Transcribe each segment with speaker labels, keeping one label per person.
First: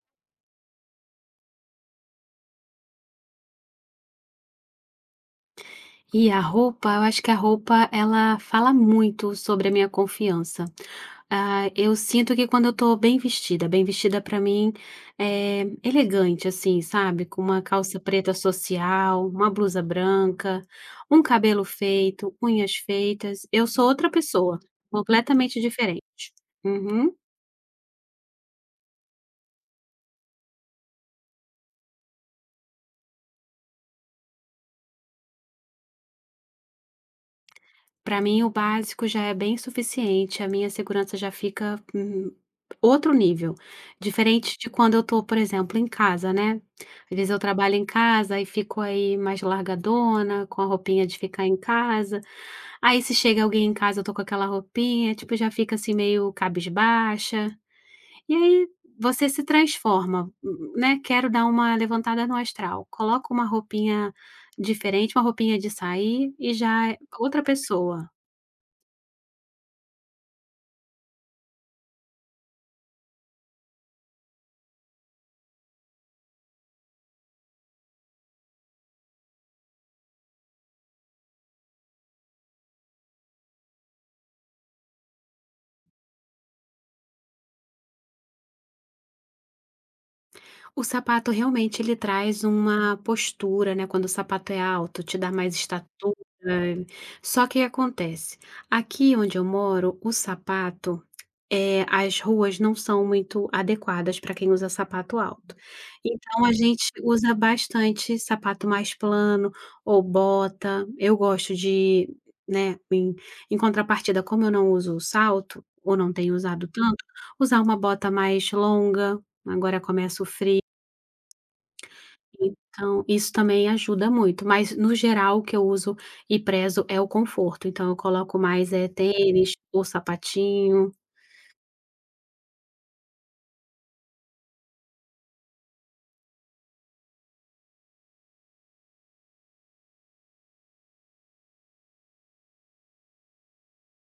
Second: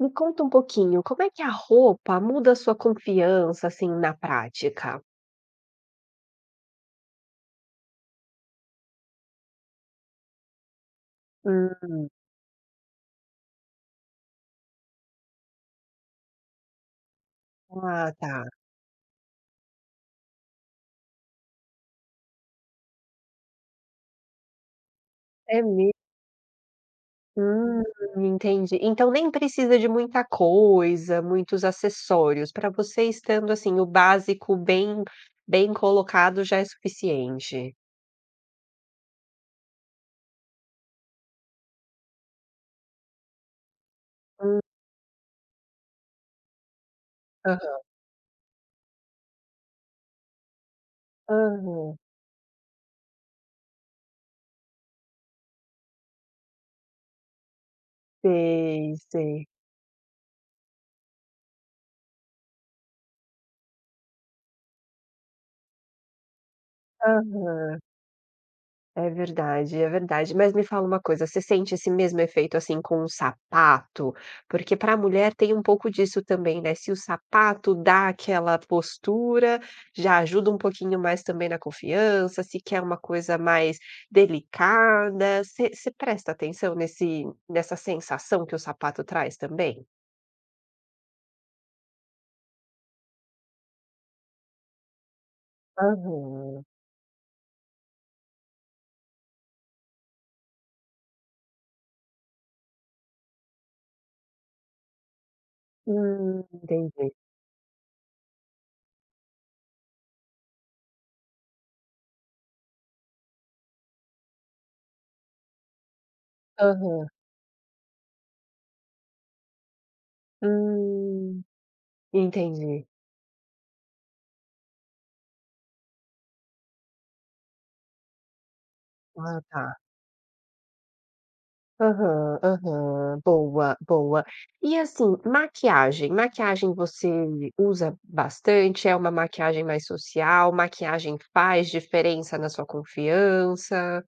Speaker 1: Me conta um pouquinho, como é que a roupa muda a sua confiança, assim, na prática?
Speaker 2: E a roupa, eu acho que a roupa ela fala muito sobre a minha confiança. Ah, eu
Speaker 1: Hum,
Speaker 2: sinto que quando eu tô bem vestida pra mim é elegante, assim, sabe? Com uma calça
Speaker 1: ah,
Speaker 2: preta
Speaker 1: tá.
Speaker 2: social, uma blusa branca, um cabelo feito, unhas feitas, eu sou outra pessoa,
Speaker 1: É
Speaker 2: completamente
Speaker 1: mesmo?
Speaker 2: diferente. Uhum.
Speaker 1: Hum, entendi. Então nem precisa de muita coisa, muitos acessórios, para você estando, assim, o básico bem colocado já é suficiente.
Speaker 2: Para mim, o básico já é bem suficiente, a minha segurança já fica, outro nível. Diferente
Speaker 1: Hum,
Speaker 2: de quando eu tô, por exemplo, em casa, né. Às vezes eu trabalho
Speaker 1: aham.
Speaker 2: em casa e fico aí mais largadona, com a roupinha de ficar em
Speaker 1: Aham.
Speaker 2: casa, aí se chega alguém em casa eu tô com aquela roupinha, tipo, já fica assim meio cabisbaixa. E aí
Speaker 1: Sei,
Speaker 2: você se
Speaker 1: sei.
Speaker 2: transforma, né, quero dar uma levantada no astral, coloca uma roupinha diferente, uma roupinha de sair e já é outra
Speaker 1: Aham.
Speaker 2: pessoa.
Speaker 1: É verdade, é verdade. Mas me fala uma coisa, você sente esse mesmo efeito, assim, com o sapato? Porque para a mulher tem um pouco disso também, né, se o sapato dá aquela postura, já ajuda um pouquinho mais também na confiança, se quer uma coisa mais delicada, você presta atenção nesse nessa sensação que o sapato traz também?
Speaker 2: O sapato realmente ele traz uma postura, né, quando o sapato é alto, te dá mais estatura.
Speaker 1: Aham.
Speaker 2: Só que o que acontece? Aqui onde eu moro, o sapato, as ruas não são muito adequadas para quem usa sapato alto. Então a gente
Speaker 1: Entendi.
Speaker 2: usa bastante sapato mais plano ou bota. Eu gosto de, né, em contrapartida, como eu não uso salto, ou não tenho usado tanto,
Speaker 1: Aham.
Speaker 2: usar uma bota mais longa. Agora começa o frio.
Speaker 1: Hum, entendi.
Speaker 2: Então, isso também ajuda muito, mas no geral o que eu uso e prezo é o conforto, então eu coloco mais, é
Speaker 1: Ah,
Speaker 2: tênis
Speaker 1: tá.
Speaker 2: ou sapatinho.
Speaker 1: Aham, aham. Boa, boa. E assim, maquiagem. Maquiagem você usa bastante? É uma maquiagem mais social? Maquiagem faz diferença na sua confiança?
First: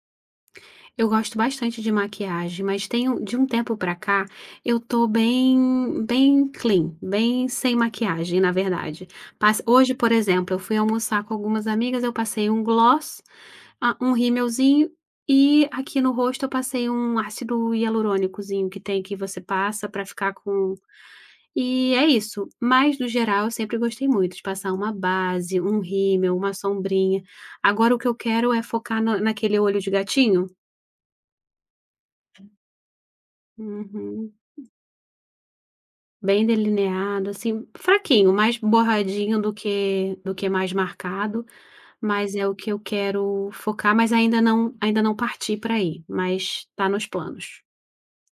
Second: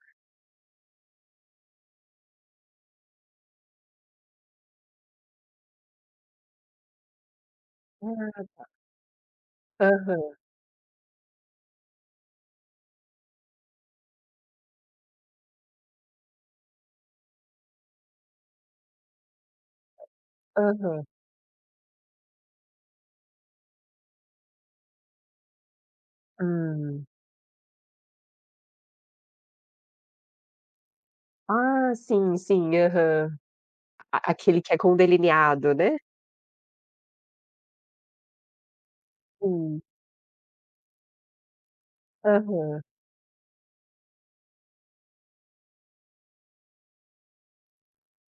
Speaker 2: Eu gosto bastante de maquiagem, mas tenho de um tempo pra cá, eu tô bem clean, bem sem maquiagem,
Speaker 1: Ah,
Speaker 2: na verdade. Passa hoje, por
Speaker 1: aham,
Speaker 2: exemplo, eu fui almoçar com algumas amigas, eu passei um gloss, ah, um rímelzinho e aqui no rosto eu passei um ácido hialurônicozinho que tem que você passa pra ficar com.
Speaker 1: aham.
Speaker 2: E é isso, mas no geral eu sempre gostei muito de passar uma base, um rímel, uma
Speaker 1: Hum.
Speaker 2: sombrinha. Agora o que eu quero é focar na naquele olho de gatinho.
Speaker 1: Ah, sim, sim, aham. A
Speaker 2: Uhum.
Speaker 1: aquele que é com delineado, né?
Speaker 2: Bem delineado, assim, fraquinho, mais borradinho do
Speaker 1: Sim.
Speaker 2: que do que mais marcado, mas é o que eu
Speaker 1: Aham.
Speaker 2: quero focar, mas ainda não parti para aí, mas tá nos planos.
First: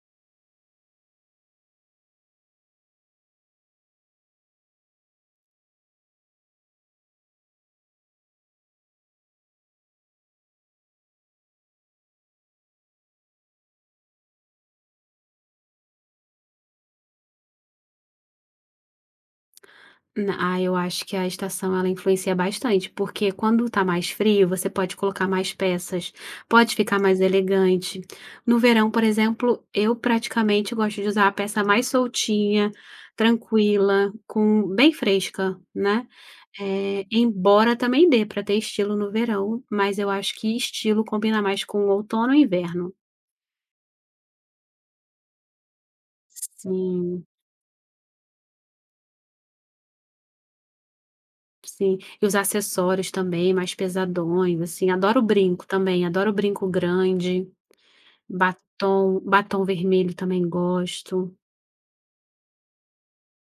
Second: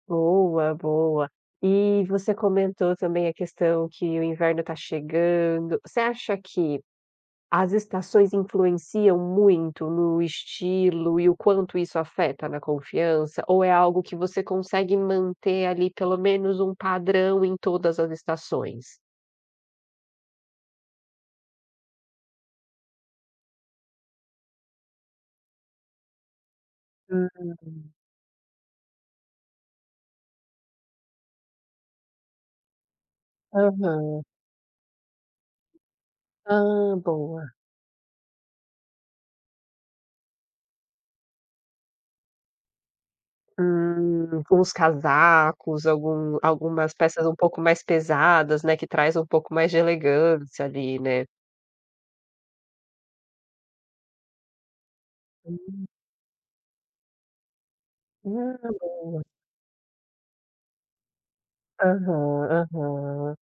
Speaker 1: Boa, boa. E você comentou também a questão que o inverno tá chegando. Você acha que as estações influenciam muito no estilo e o quanto isso afeta na confiança? Ou é algo que você consegue manter ali pelo menos um padrão em todas as estações?
Speaker 2: Eu acho que a estação ela influencia bastante, porque quando tá mais frio, você pode colocar mais peças, pode ficar mais
Speaker 1: Hum,
Speaker 2: elegante. No verão, por exemplo, eu praticamente gosto de usar a peça mais soltinha, tranquila,
Speaker 1: aham.
Speaker 2: com bem fresca, né.
Speaker 1: Ah, boa.
Speaker 2: Embora também dê para ter estilo no verão, mas eu acho que estilo combina mais com outono e inverno.
Speaker 1: Uns casacos, algumas peças
Speaker 2: Sim,
Speaker 1: um pouco mais pesadas, né, que traz um pouco mais de elegância ali, né?
Speaker 2: sim. E os acessórios também mais pesadões, assim, adoro brinco
Speaker 1: Hum,
Speaker 2: também, adoro brinco grande. Batom
Speaker 1: boa.
Speaker 2: batom vermelho também gosto.
Speaker 1: Aham, aham.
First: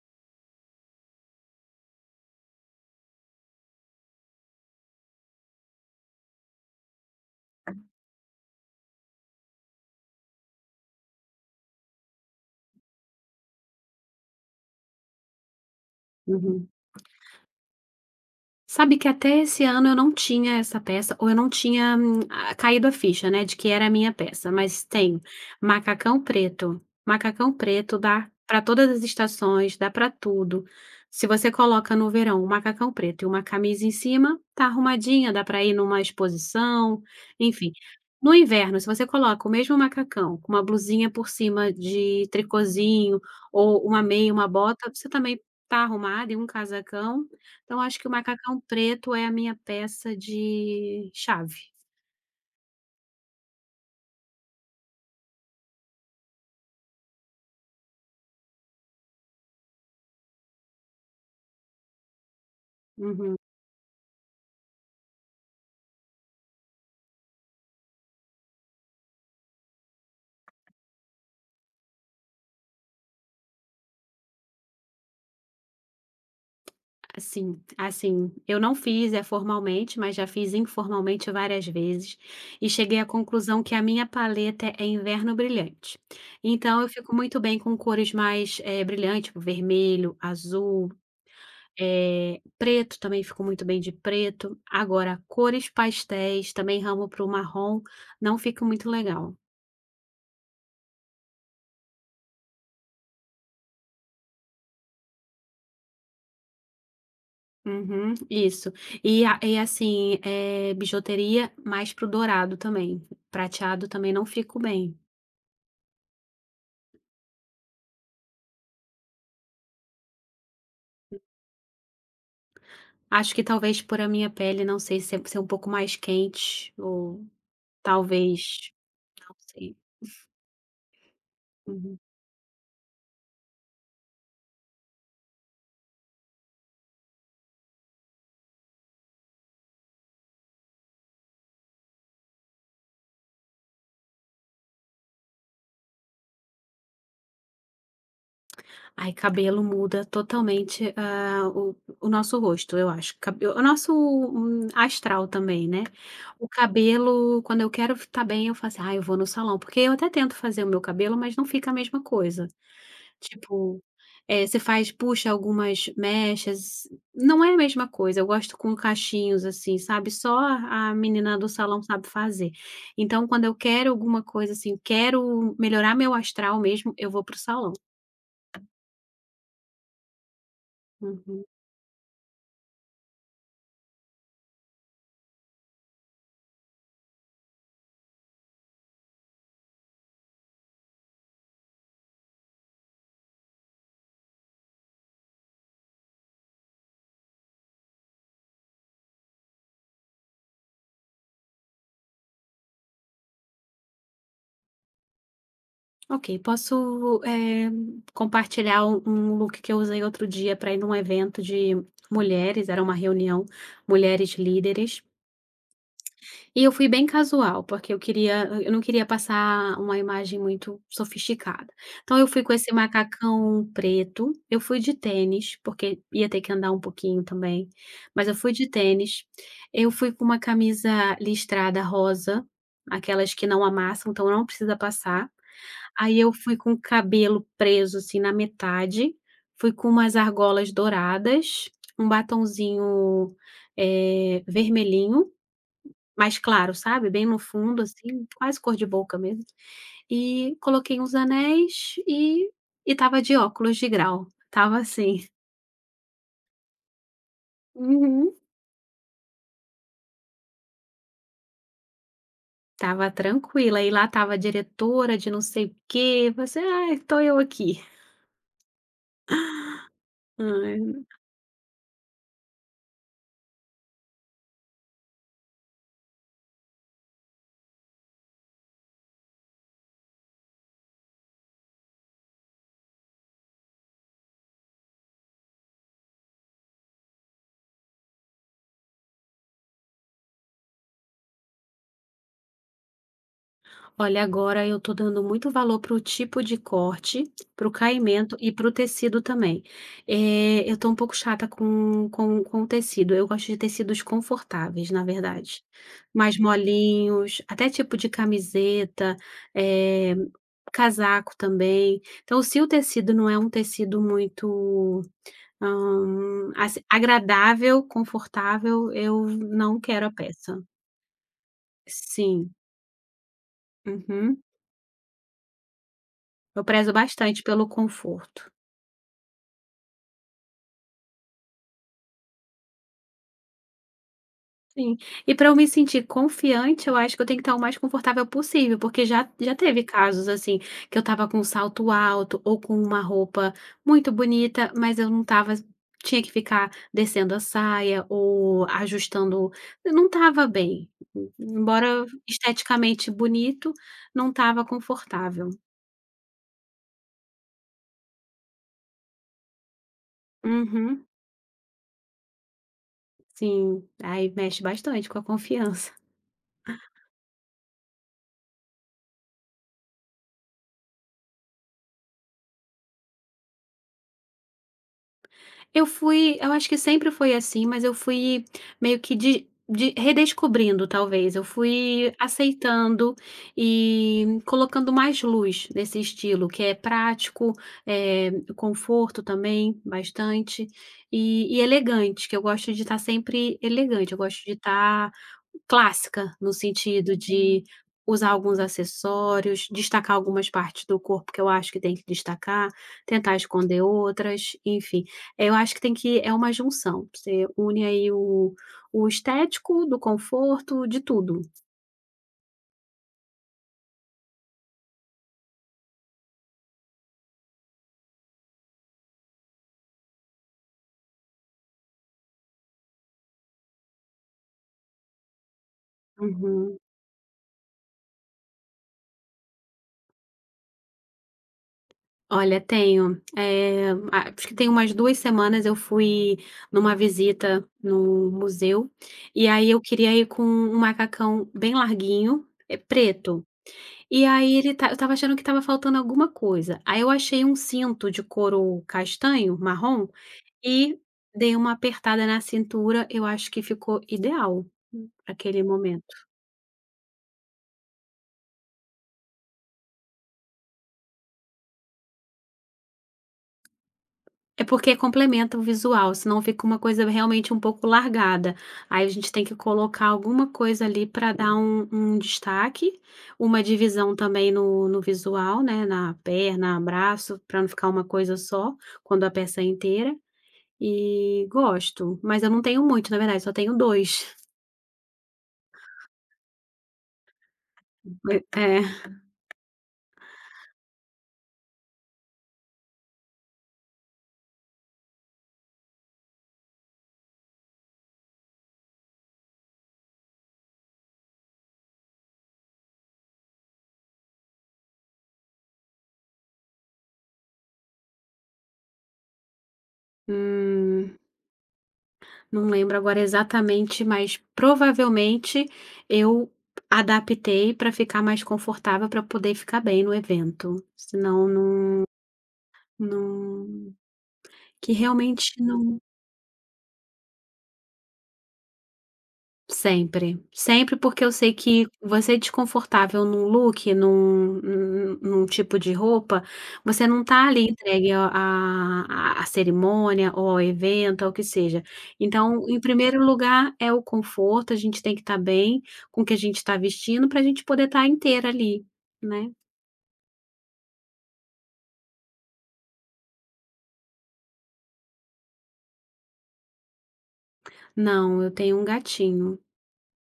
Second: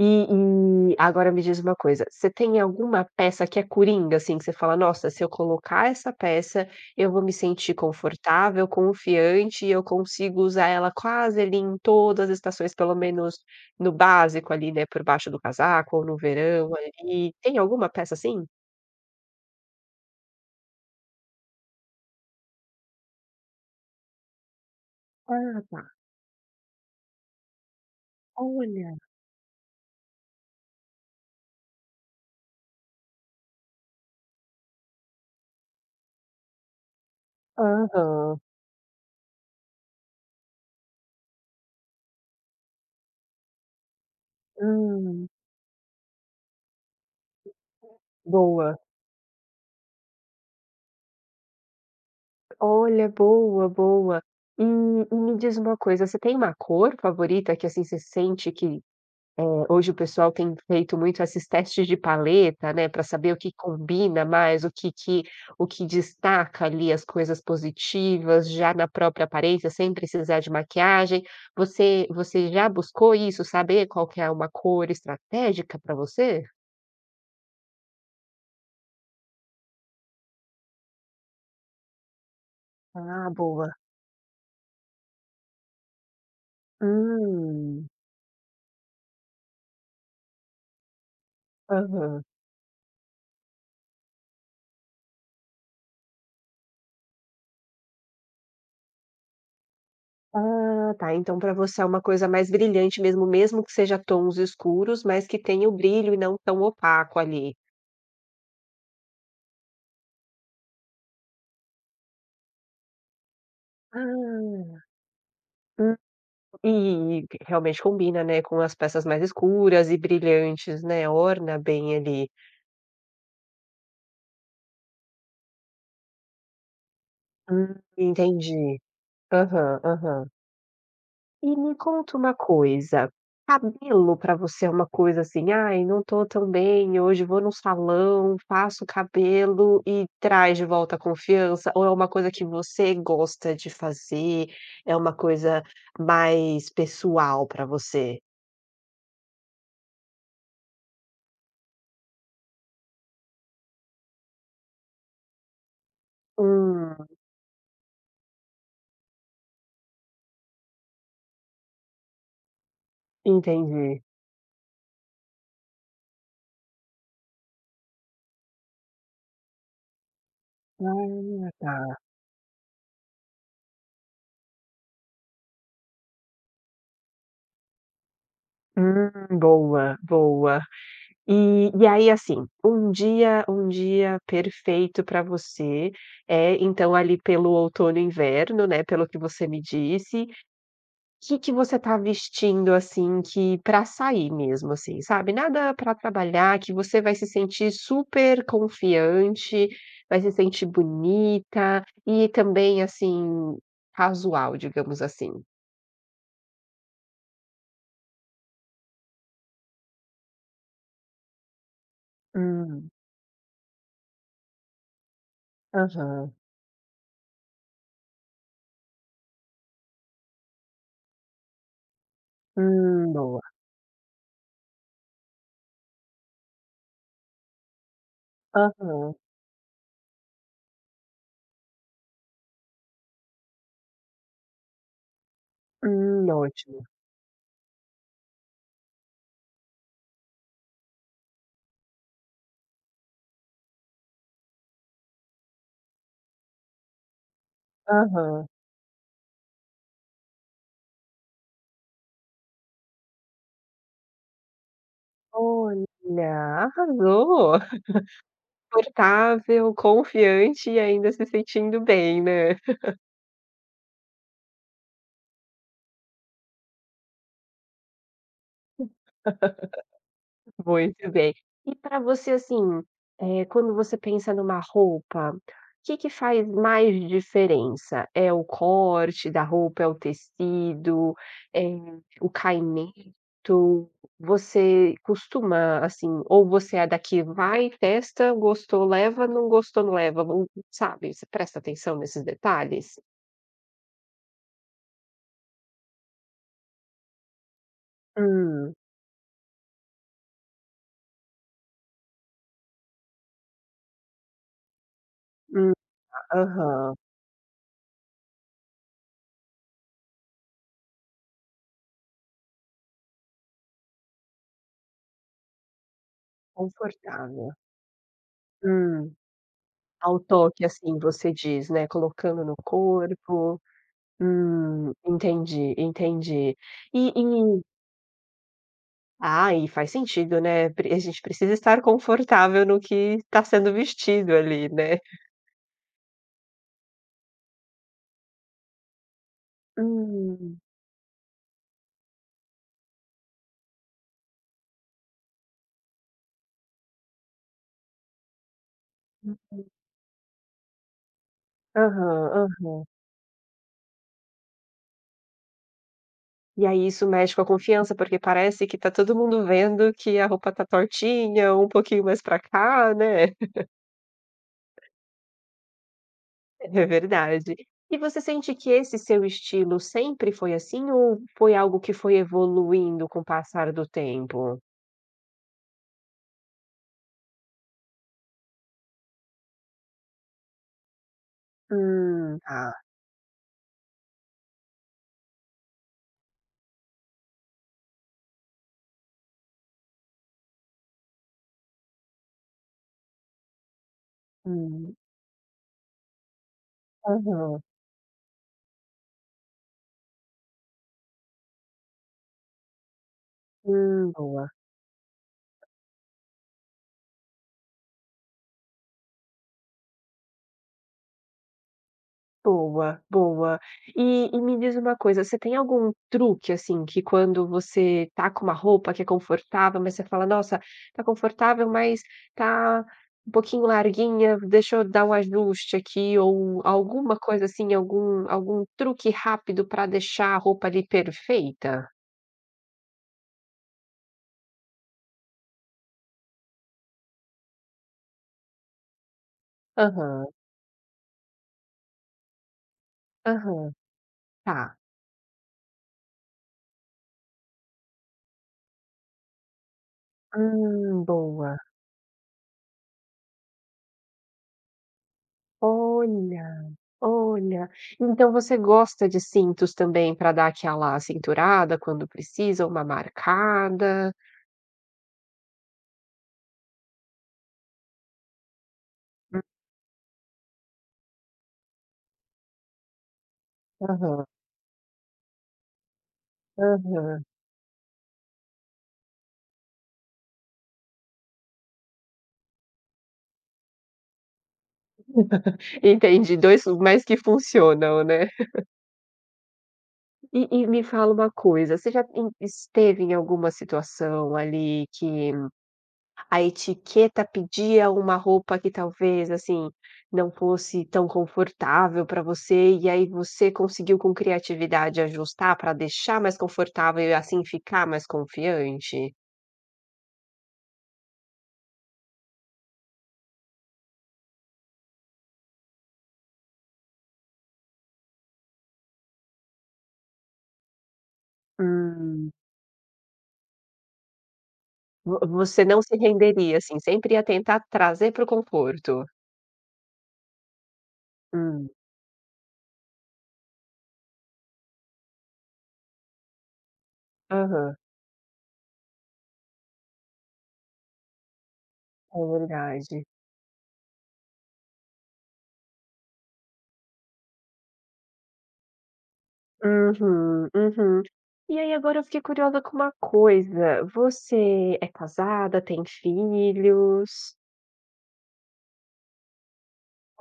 Speaker 1: E agora me diz uma coisa, você tem alguma peça que é coringa, assim, que você fala: "Nossa, se eu colocar essa peça, eu vou me sentir confortável, confiante e eu consigo usar ela quase ali em todas as estações, pelo menos no básico ali, né, por baixo do casaco ou no
Speaker 2: Uhum.
Speaker 1: verão ali". Tem alguma peça assim?
Speaker 2: Sabe que até esse ano eu não tinha essa peça, ou eu não tinha, caído a ficha, né, de que era a minha peça, mas tem
Speaker 1: Ah, tá.
Speaker 2: macacão preto. Macacão preto dá para todas
Speaker 1: Olha.
Speaker 2: as estações, dá para tudo. Se você coloca no verão um macacão preto e uma camisa em cima, tá arrumadinha, dá para ir numa exposição, enfim. No
Speaker 1: Aham.
Speaker 2: inverno, se você coloca o mesmo macacão com uma blusinha por cima de tricôzinho ou uma meia, uma bota, você
Speaker 1: Hum.
Speaker 2: também tá arrumada e um casacão, então acho que o macacão
Speaker 1: Boa.
Speaker 2: preto é a minha peça de chave.
Speaker 1: Olha, boa, boa. E me diz uma coisa, você tem uma cor favorita que, assim, você sente que hoje o pessoal tem feito muito esses testes de paleta, né, para saber o
Speaker 2: Uhum.
Speaker 1: que combina mais, o que destaca ali as coisas positivas, já na própria aparência, sem precisar de maquiagem. Você já buscou isso? Saber qual que é uma cor estratégica para você?
Speaker 2: Eu não fiz, é formalmente, mas já fiz informalmente várias vezes, e cheguei à
Speaker 1: Ah,
Speaker 2: conclusão
Speaker 1: boa.
Speaker 2: que a minha paleta é inverno brilhante. Então eu fico muito bem com
Speaker 1: Hum.
Speaker 2: cores mais, brilhantes, tipo vermelho, azul,
Speaker 1: Aham.
Speaker 2: preto também fico muito bem de preto. Agora, cores pastéis, também ramo para o marrom, não fica muito legal.
Speaker 1: Ah, tá, então para você é uma coisa mais brilhante mesmo, mesmo que seja tons escuros, mas que tenha o brilho e não tão opaco ali.
Speaker 2: Uhum, isso. E a e assim, é bijuteria mais pro dourado também. Prateado também não fico
Speaker 1: Ah.
Speaker 2: bem.
Speaker 1: E realmente combina, né, com as peças mais escuras e brilhantes, né, orna bem ali.
Speaker 2: Acho que talvez por a minha pele, não sei, ser um pouco mais quente ou talvez,
Speaker 1: Entendi.
Speaker 2: não sei.
Speaker 1: Aham, aham. E me
Speaker 2: Uhum.
Speaker 1: conta uma coisa, cabelo pra você é uma coisa assim: "Ai, não tô tão bem hoje, vou num salão, faço o cabelo e traz de volta a confiança", ou é uma coisa que você gosta de fazer, é uma coisa mais pessoal pra você?
Speaker 2: Ai, cabelo muda totalmente, ah, o nosso rosto, eu acho. Cabe o nosso, astral também, né. O
Speaker 1: Hum,
Speaker 2: cabelo, quando eu quero estar bem, eu faço. "Ah, eu vou no salão", porque eu até tento fazer o meu cabelo, mas não fica a mesma coisa. Tipo,
Speaker 1: entendi.
Speaker 2: você faz puxa algumas mechas, não é a mesma coisa. Eu gosto com cachinhos, assim, sabe, só a menina do
Speaker 1: Ah,
Speaker 2: salão
Speaker 1: tá.
Speaker 2: sabe fazer. Então, quando eu quero alguma coisa, assim, quero melhorar meu astral mesmo, eu vou para o salão.
Speaker 1: Hum, boa, boa.
Speaker 2: Uhum.
Speaker 1: E aí, assim, um dia perfeito para você é, então, ali pelo outono e inverno, né, pelo que você me disse. O que que você tá vestindo, assim, que para sair mesmo, assim, sabe, nada para trabalhar, que você vai se sentir super confiante, vai se sentir bonita e também, assim, casual, digamos assim?
Speaker 2: Ok, posso, compartilhar um look que eu usei outro dia para ir num evento de mulheres, era
Speaker 1: Hum,
Speaker 2: uma reunião, mulheres líderes,
Speaker 1: aham.
Speaker 2: e eu fui bem casual, porque eu não queria passar uma imagem muito sofisticada. Então eu fui com esse
Speaker 1: Boa.
Speaker 2: macacão preto, eu fui de tênis, porque ia ter que andar um pouquinho também, mas eu fui de
Speaker 1: Aham.
Speaker 2: tênis, eu fui com uma camisa listrada rosa, aquelas que não amassam, então não precisa passar. Aí eu fui com o
Speaker 1: Ótimo.
Speaker 2: cabelo preso, assim, na metade, fui com umas argolas douradas, um batonzinho, vermelhinho, mais claro, sabe, bem no fundo, assim,
Speaker 1: Aham.
Speaker 2: quase cor de boca mesmo, e coloquei uns anéis e estava de óculos de grau, estava assim.
Speaker 1: Olha, arrasou.
Speaker 2: Uhum.
Speaker 1: Confortável, confiante e ainda se sentindo bem, né?
Speaker 2: Estava tranquila, e lá estava a diretora de não sei o quê, você: "Ai, estou eu aqui". Ai.
Speaker 1: Muito bem. E para você, assim, quando você pensa numa roupa, o que que faz mais diferença? É o corte da roupa, é o tecido, é o caimento? Você costuma, assim, ou você é da que vai, testa, gostou, leva, não gostou, não leva, vo sabe, você presta atenção nesses detalhes?
Speaker 2: Olha, agora eu estou dando muito valor para o tipo de corte, para o caimento e para o
Speaker 1: Hum,
Speaker 2: tecido também. Eu estou um pouco chata com o tecido. Eu gosto de tecidos confortáveis, na verdade.
Speaker 1: hum,
Speaker 2: Mais
Speaker 1: aham,
Speaker 2: molinhos, até tipo de camiseta, eh, casaco também. Então, se o tecido não é um tecido muito, assim,
Speaker 1: confortável.
Speaker 2: agradável, confortável,
Speaker 1: Hum.
Speaker 2: eu não quero a
Speaker 1: Ao
Speaker 2: peça.
Speaker 1: toque, assim, você diz, né, colocando
Speaker 2: Sim.
Speaker 1: no corpo.
Speaker 2: Uhum.
Speaker 1: Entendi, entendi.
Speaker 2: Eu prezo
Speaker 1: E
Speaker 2: bastante
Speaker 1: e
Speaker 2: pelo conforto.
Speaker 1: e faz sentido, né, pre a gente precisa estar confortável no que está sendo vestido ali,
Speaker 2: Sim.
Speaker 1: né.
Speaker 2: E para eu me sentir confiante, eu acho que eu tenho que estar o mais confortável possível, porque já teve casos, assim,
Speaker 1: Hum.
Speaker 2: que eu estava com um salto alto ou com uma roupa muito bonita, mas eu não estava tinha que ficar descendo a saia ou ajustando eu não estava bem. Embora
Speaker 1: Aham, aham.
Speaker 2: esteticamente bonito, não estava confortável.
Speaker 1: E aí isso mexe com a confiança, porque parece que tá todo mundo vendo que a roupa tá
Speaker 2: Uhum,
Speaker 1: tortinha, um pouquinho mais pra cá, né.
Speaker 2: sim. Aí mexe bastante com a confiança.
Speaker 1: É verdade. E você sente que esse seu estilo sempre foi assim ou foi algo que foi evoluindo com o passar do tempo?
Speaker 2: Eu acho que sempre foi assim, mas eu fui meio que de redescobrindo, talvez. Eu fui
Speaker 1: Tá.
Speaker 2: aceitando e colocando mais luz nesse estilo, que é prático, conforto também, bastante, e elegante, que eu gosto de estar sempre elegante, eu gosto de
Speaker 1: Hum.
Speaker 2: estar clássica, no sentido
Speaker 1: Aham.
Speaker 2: de usar alguns acessórios, destacar algumas partes do corpo que eu acho que tem que destacar, tentar esconder
Speaker 1: Hum. Boa.
Speaker 2: outras, enfim. Eu acho que tem que é uma junção, você une aí o estético, do conforto, de tudo.
Speaker 1: Boa, boa. E me diz uma coisa, você tem algum truque, assim, que quando você tá com uma roupa que é confortável, mas você fala: "Nossa, tá confortável, mas tá um pouquinho larguinha, deixa eu dar um ajuste aqui", ou
Speaker 2: Uhum.
Speaker 1: alguma coisa assim, algum truque rápido para deixar a roupa ali perfeita?
Speaker 2: Olha, tenho, acho que tem umas 2 semanas eu fui numa visita no museu, e aí eu queria ir
Speaker 1: Aham,
Speaker 2: com um macacão bem larguinho, preto.
Speaker 1: aham,
Speaker 2: E aí ele
Speaker 1: tá.
Speaker 2: tá eu estava achando que estava faltando alguma coisa, aí eu achei um cinto de couro castanho, marrom, e dei
Speaker 1: Boa.
Speaker 2: uma apertada na cintura, eu acho que ficou ideal, pra aquele momento.
Speaker 1: Olha. Olha, então você gosta de cintos também para dar aquela cinturada quando precisa, uma marcada.
Speaker 2: É porque complementa o visual, senão fica uma coisa realmente um pouco largada, aí a gente tem que colocar alguma coisa ali para dar um destaque, uma divisão
Speaker 1: Aham,
Speaker 2: também no visual, né, na perna,
Speaker 1: aham.
Speaker 2: braço, para não ficar uma coisa só, quando a peça é inteira. E gosto, mas eu não tenho muito, na verdade, só tenho dois.
Speaker 1: Entendi, dois, mais que funcionam, né.
Speaker 2: É,
Speaker 1: E me fala uma coisa, você já esteve em alguma situação ali que a etiqueta pedia uma roupa que talvez, assim, não fosse tão confortável para você, e aí você conseguiu com criatividade ajustar para deixar mais confortável e assim ficar mais confiante?
Speaker 2: hum, não lembro agora exatamente, mas provavelmente eu adaptei para ficar mais confortável para poder ficar bem no evento, senão não,
Speaker 1: Hum,
Speaker 2: não, que
Speaker 1: vo
Speaker 2: realmente
Speaker 1: você não se
Speaker 2: não.
Speaker 1: renderia, assim, sempre ia tentar trazer para o conforto.
Speaker 2: Sempre, sempre, porque eu sei
Speaker 1: Hum,
Speaker 2: que você é desconfortável num look, num tipo de roupa, você não tá ali
Speaker 1: aham,
Speaker 2: entregue a à cerimônia ou ao evento, ao que seja.
Speaker 1: é
Speaker 2: Então, em
Speaker 1: verdade.
Speaker 2: primeiro lugar, é o conforto, a gente tem que estar bem com o que a gente está vestindo para a gente poder estar inteira ali, né.
Speaker 1: Uhum, uhum. E aí agora eu fiquei curiosa com uma coisa, você é casada, tem filhos?
Speaker 2: Não, eu tenho um gatinho.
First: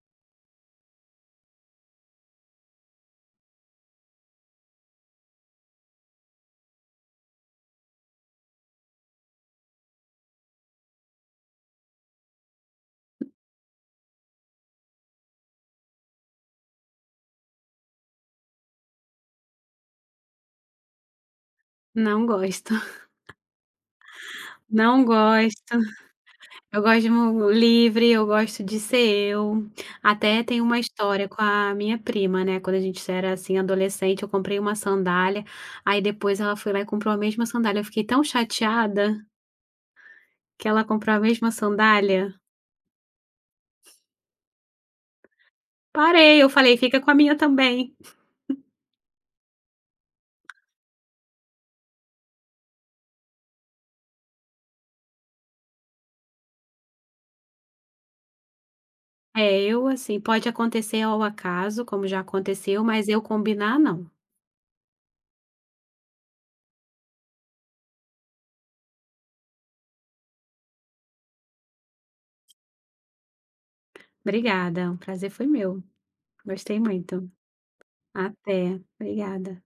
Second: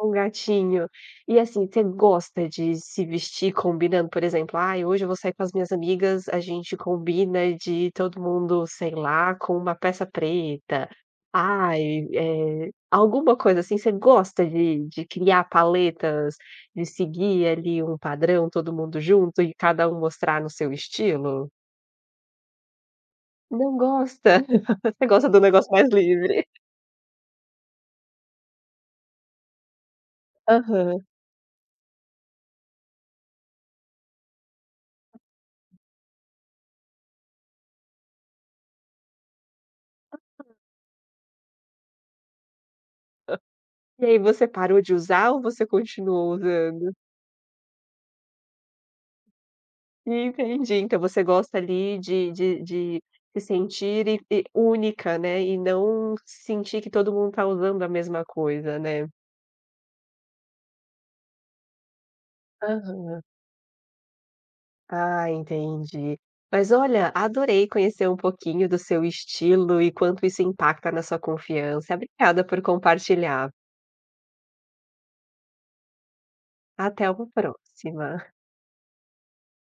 Speaker 1: Um gatinho. E assim, você gosta de se vestir combinando, por exemplo: "Ai, hoje eu vou sair com as minhas amigas, a gente combina de todo mundo, sei lá, com uma peça preta". Ai, alguma coisa assim, você gosta de criar paletas, de seguir ali um padrão, todo mundo junto e cada um mostrar no seu estilo?
Speaker 2: Não gosto,
Speaker 1: Não gosta?
Speaker 2: não
Speaker 1: Você gosta do negócio
Speaker 2: gosto.
Speaker 1: mais livre.
Speaker 2: Eu gosto de mu livre, eu gosto de ser eu. Até tem uma
Speaker 1: Aham.
Speaker 2: história com a minha prima, né, quando a gente era, assim, adolescente, eu comprei uma sandália, aí depois ela foi lá e comprou a mesma sandália. Eu fiquei tão chateada que ela comprou a mesma sandália.
Speaker 1: E aí você parou de usar ou você
Speaker 2: Parei,
Speaker 1: continuou
Speaker 2: eu falei:
Speaker 1: usando?
Speaker 2: "Fica com a minha também".
Speaker 1: Entendi. Então você gosta ali de se sentir e única, né, e não sentir que todo mundo está usando a mesma coisa, né.
Speaker 2: É, eu, assim, pode acontecer ao acaso, como já aconteceu, mas eu
Speaker 1: Aham.
Speaker 2: combinar, não.
Speaker 1: Ah, entendi. Mas olha, adorei conhecer um pouquinho do seu estilo e quanto isso impacta na sua confiança. Obrigada por compartilhar.
Speaker 2: Obrigada, o prazer foi meu. Gostei
Speaker 1: Até uma
Speaker 2: muito.
Speaker 1: próxima.
Speaker 2: Até. Obrigada.